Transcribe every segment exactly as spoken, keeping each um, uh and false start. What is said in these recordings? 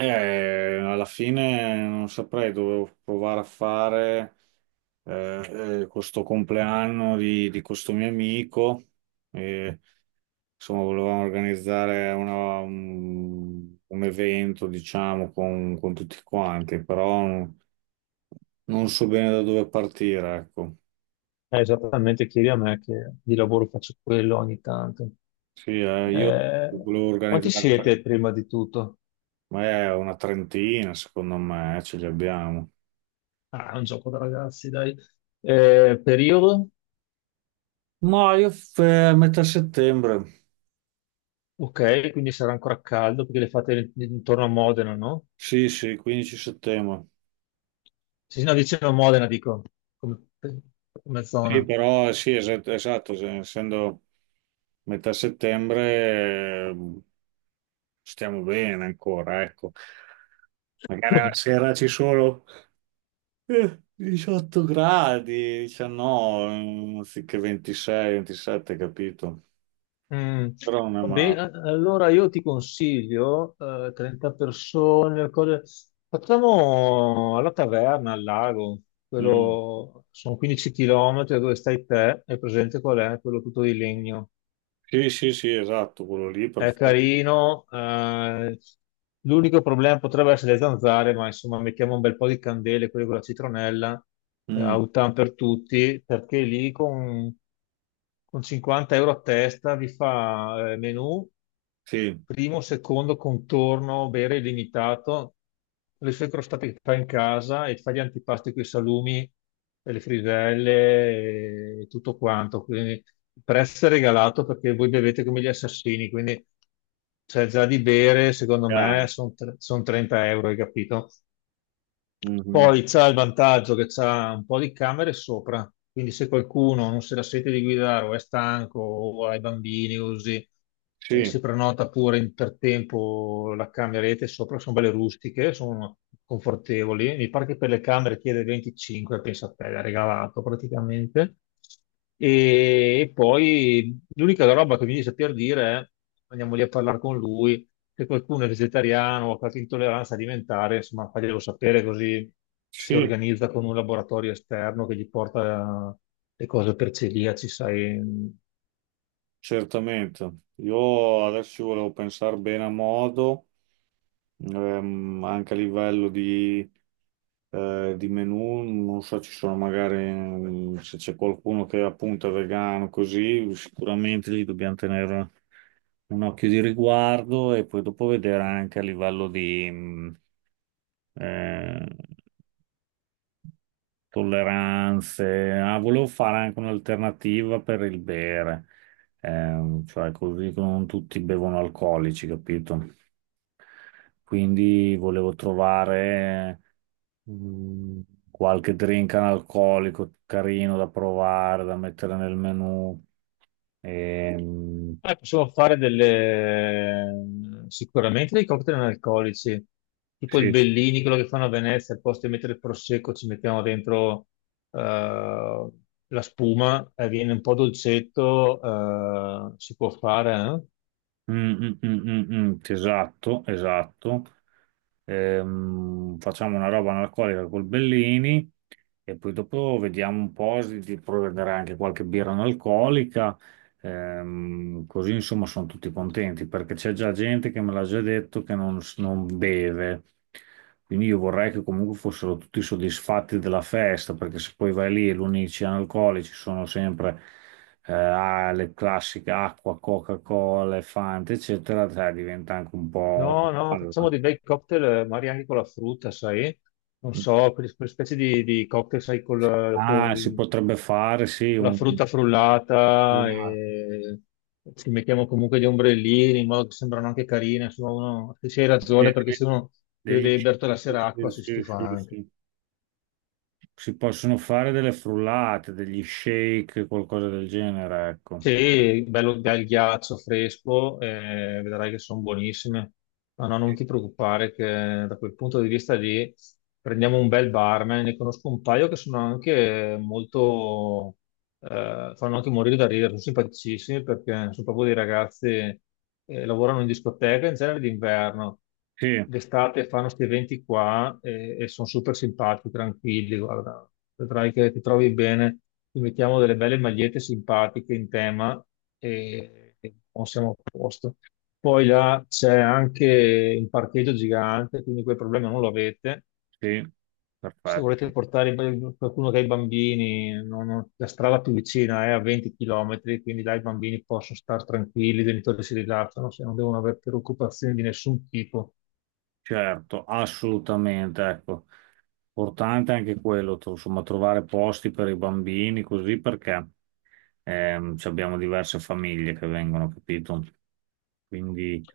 Eh, alla fine non saprei, dovevo provare a fare eh, eh, questo compleanno di, di questo mio amico. E, insomma, volevamo organizzare una- un, un evento, diciamo, con, con tutti quanti, però non, non so bene da dove partire, ecco. Eh, esattamente, chiedi a me che di lavoro faccio quello ogni tanto. Sì, eh, io Eh, volevo Quanti organizzare, siete prima di tutto? ma è una trentina, secondo me, eh, ce li abbiamo. Ah, è un gioco da ragazzi, dai. Eh, periodo? Ma io f- eh, metà settembre. Ok, quindi sarà ancora caldo perché le fate intorno a Modena, no? Sì, sì, quindici settembre. Sì, sì, no, vicino a Modena, dico, come, come Sì, zona. però eh, sì, es- esatto, se- essendo metà settembre eh, stiamo bene ancora, ecco. Magari la sera ci sono eh, diciotto gradi, diciannove, mm, anziché ventisei, ventisette, capito? Mm. Però non è Va bene, male. a- allora io ti consiglio, eh, trenta persone, cose- facciamo alla taverna, al lago, Mm. quello, sono quindici chilometri da dove stai te, è presente qual è? Quello tutto di legno. Sì, sì, sì, esatto, quello lì, È perfetto. carino, eh, l'unico problema potrebbe essere le zanzare, ma insomma mettiamo un bel po' di candele, quelle con la citronella, eh, Mm, autan per tutti, perché lì con, con cinquanta euro a testa vi fa eh, menù sì, primo, secondo contorno, bere illimitato, le sue crostate che fai in casa e fai gli antipasti con i salumi e le friselle e tutto quanto. Quindi il prezzo è regalato perché voi bevete come gli assassini, quindi c'è già di bere, secondo me, chiaro. sono trenta euro, hai capito? Mhm. Poi c'ha il vantaggio che c'ha un po' di camere sopra, quindi se qualcuno non se la sente di guidare o è stanco o ha i bambini o così, eh, Sì, si prenota pure in- per tempo la cameretta sopra, sono belle rustiche, sono confortevoli. Mi pare che per le camere chiede venticinque, pensa a te, l'ha regalato praticamente. E, e poi l'unica roba che mi dice per dire è andiamo lì a parlare con lui se qualcuno è vegetariano o ha qualche intolleranza alimentare, insomma, faglielo sapere così si sì. organizza con un laboratorio esterno che gli porta eh, le cose per celiaci, sai. Certamente, io adesso ci volevo pensare bene a modo, ehm, anche a livello di, eh, di menù, non so, ci sono magari mm, se c'è qualcuno che appunto è vegano, così sicuramente lì dobbiamo tenere un occhio di riguardo e poi dopo vedere anche a livello di mm, eh, tolleranze. Ah, volevo fare anche un'alternativa per il bere. Ehm, cioè così che non tutti bevono alcolici, capito? Quindi volevo trovare mm, qualche drink analcolico carino da provare, da mettere nel menù. Ehm, Eh, possiamo fare delle, sicuramente dei cocktail analcolici, tipo il sì, Bellini, quello che fanno a Venezia, al posto di mettere il prosecco ci mettiamo dentro eh, la spuma, eh, viene un po' dolcetto, eh, si può fare, eh? mm, mm, mm, mm, mm, esatto, esatto. Ehm, facciamo una roba analcolica col Bellini. E poi dopo vediamo un po' s- di provvedere anche qualche birra non alcolica, ehm, così insomma sono tutti contenti perché c'è già gente che me l'ha già detto che non, s- non beve. Quindi io vorrei che comunque fossero tutti soddisfatti della festa, perché se poi vai lì e l'unici analcolici sono sempre eh, ah, le classiche acqua, Coca-Cola, Fanta, eccetera, sai, diventa anche un po' una No, no, facciamo palla. dei bei cocktail, eh, magari anche con la frutta, sai? Non so, quelle, quelle specie di, di cocktail, sai, col, Ah, si col- potrebbe fare, sì, con la un... frutta frullata e ci mettiamo comunque gli ombrellini in modo che sembrano anche carine. Insomma, uno, se c'hai de- ragione, perché se uno beve dei degli- berto la sera acqua si si stufa si- anche. si- si possono fare delle frullate, degli shake, qualcosa del genere, ecco. Sì, bello, bel ghiaccio fresco, eh, vedrai che sono buonissime. Ma no, non ti preoccupare che da quel punto di vista lì prendiamo un bel barman, ne conosco un paio che sono anche molto, eh, fanno anche morire da ridere, sono simpaticissimi perché sono proprio dei ragazzi, eh, lavorano in discoteca in genere d'inverno, Sì, d'estate fanno questi eventi qua e, e sono super simpatici, tranquilli, guarda, vedrai che ti trovi bene, ti mettiamo delle belle magliette simpatiche in tema e, e non siamo a posto. Poi là c'è anche un parcheggio gigante, quindi quel problema non lo avete sì, se volete perfetto, portare in- qualcuno che ha i bambini, non- non- la strada più vicina è a venti chilometri, quindi là i bambini possono stare tranquilli, i genitori si rilassano, se non devono avere preoccupazioni di nessun tipo. certo, assolutamente, ecco. Importante anche quello, tro- insomma, trovare posti per i bambini, così perché ehm, ci abbiamo diverse famiglie che vengono, capito? Quindi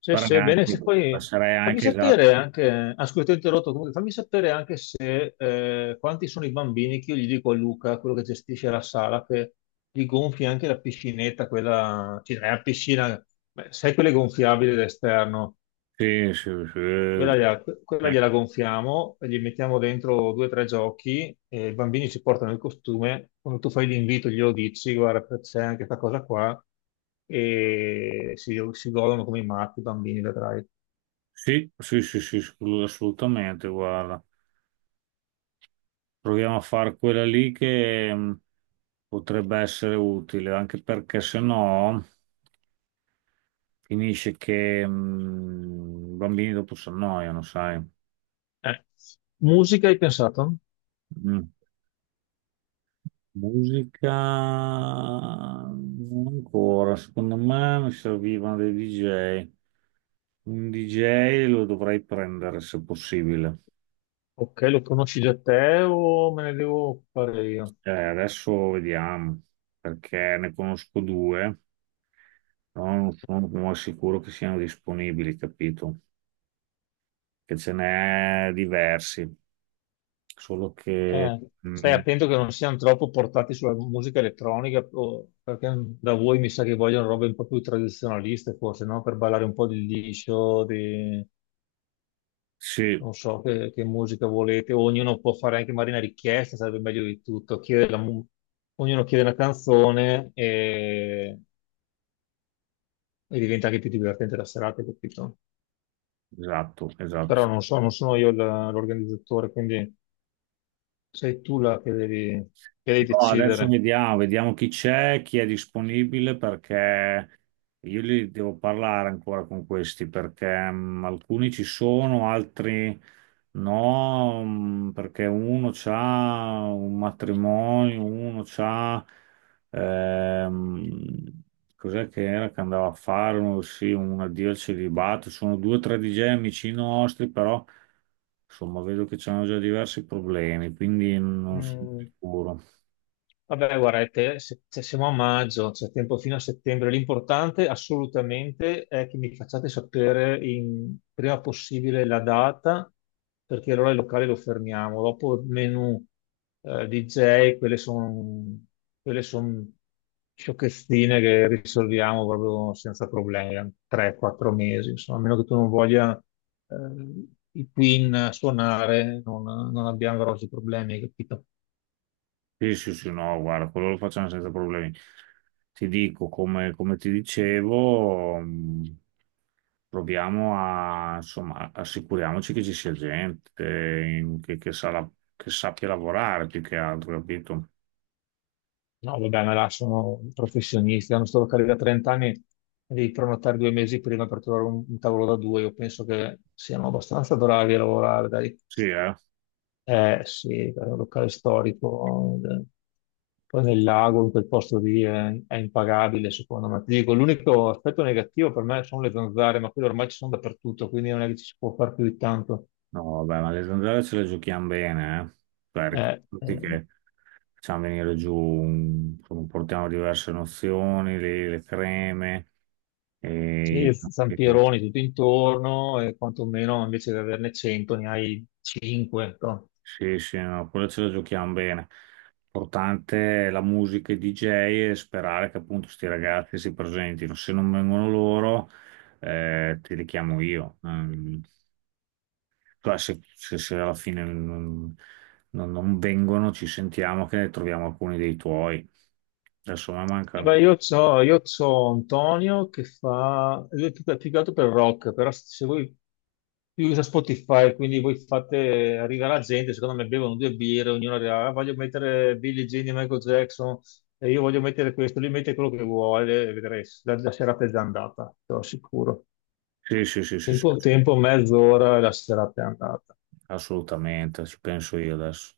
Se, farei se, Bene, anche, se poi passerei fammi anche esatto. sapere anche, ah, scusa, ti ho interrotto, comunque, fammi sapere anche se eh, quanti sono i bambini che io gli dico a Luca, quello che gestisce la sala, che gli gonfi anche la piscinetta, quella, cioè, è una piscina, beh, sai quelle gonfiabili d'esterno. Sì, sì, Quella gliela, sì. Quella gliela gonfiamo, e gli mettiamo dentro due o tre giochi e i bambini ci portano il costume. Quando tu fai l'invito, glielo dici, guarda, c'è anche questa cosa qua, e si, si godono come i matti i bambini, vedrai. Sì, sì, sì, sì, assolut- assolutamente, guarda. Proviamo a fare quella lì che mh, potrebbe essere utile, anche perché se no finisce che mh, i bambini dopo si annoiano, sai. Eh, Musica hai pensato? Mm. Musica non ancora, secondo me mi servivano dei D J. Un D J lo dovrei prendere se possibile. Ok, lo conosci già te o me ne devo fare io? Eh, adesso vediamo, perché ne conosco due. sono, sono sono sicuro che siano disponibili, capito? Che ce n'è diversi, solo che... Eh, mm, Stai mm, attento che non siano troppo portati sulla musica elettronica, o- perché da voi mi sa che vogliono robe un po' più tradizionaliste, forse, no? Per ballare un po' di liscio, di... sì, non so che, che musica volete. Ognuno può fare anche magari una richiesta, sarebbe meglio di tutto. Chiede la mu- Ognuno chiede una canzone e... e diventa anche più divertente la serata, capito? esatto, esatto. Però non so, non sono io la- l'organizzatore, quindi sei tu la che devi, che devi No, adesso decidere. vediamo, vediamo chi c'è, chi è disponibile, perché io li devo parlare ancora con questi, perché mm, alcuni ci sono, altri no, mm, perché uno c'ha un matrimonio, uno c'ha... ehm, cos'è che era che andava a fare? Uno, sì, un addio al celibato. Sono due o tre D J amici nostri, però insomma vedo che c'hanno già diversi problemi, quindi non sono Mm. sicuro. Vabbè, guarda, è te- se, se siamo a maggio, c'è tempo fino a settembre. L'importante assolutamente è che mi facciate sapere in- prima possibile la data, perché allora il locale lo fermiamo. Dopo il menù, eh, di jay, quelle sono quelle son sciocchezzine che risolviamo proprio senza problemi, tre quattro mesi, insomma, a meno che tu non voglia eh, i Queen suonare, non, non abbiamo grossi problemi, capito? Sì, sì, sì, no, guarda, quello lo facciamo senza problemi. Ti dico, come, come ti dicevo, mh, proviamo a, insomma, assicuriamoci che ci sia gente in- che, che sa la- che sappia lavorare più che altro, capito? No, vabbè, ma là sono professionisti, hanno sta locale da trenta anni, devi prenotare due mesi prima per trovare un, un tavolo da due. Io penso che siano abbastanza bravi a lavorare, dai. Sì, eh? Eh sì, è un locale storico, eh, poi nel lago, in quel posto lì è, è impagabile, secondo me. Ti dico, l'unico aspetto negativo per me sono le zanzare, ma quelle ormai ci sono dappertutto, quindi non è che ci si può fare più di tanto. No, vabbè, ma le zanzare ce le giochiamo bene, eh? Cioè, Eh, ricordati eh. che facciamo venire giù, un- insomma, portiamo diverse nozioni, le, le creme, e... Sì, zampironi tutto intorno e quantomeno invece di averne cento ne hai cinque. Sì, sì, no, quello ce la giochiamo bene. Importante è la musica e i D J e sperare che appunto questi ragazzi si presentino. Se non vengono loro, eh, ti richiamo io. Ehm, cioè, se, se- se alla fine non, non- non vengono, ci sentiamo che ne troviamo alcuni dei tuoi. Adesso mi manca... Vabbè, ancora. io c'ho, io c'ho Antonio che fa, lui è più, più che altro per rock, però se voi lui usa Spotify, quindi voi fate, arriva la gente, secondo me bevono due birre, ognuno dirà, "Ah, voglio mettere Billie Jean di Michael Jackson, e io voglio mettere questo", lui mette quello che vuole, e vedrai, la, la serata è già andata, te lo assicuro. Sì, sì, sì, sì, sì, Tempo, tempo, mezz'ora e la serata è andata. assolutamente, ci penso io adesso.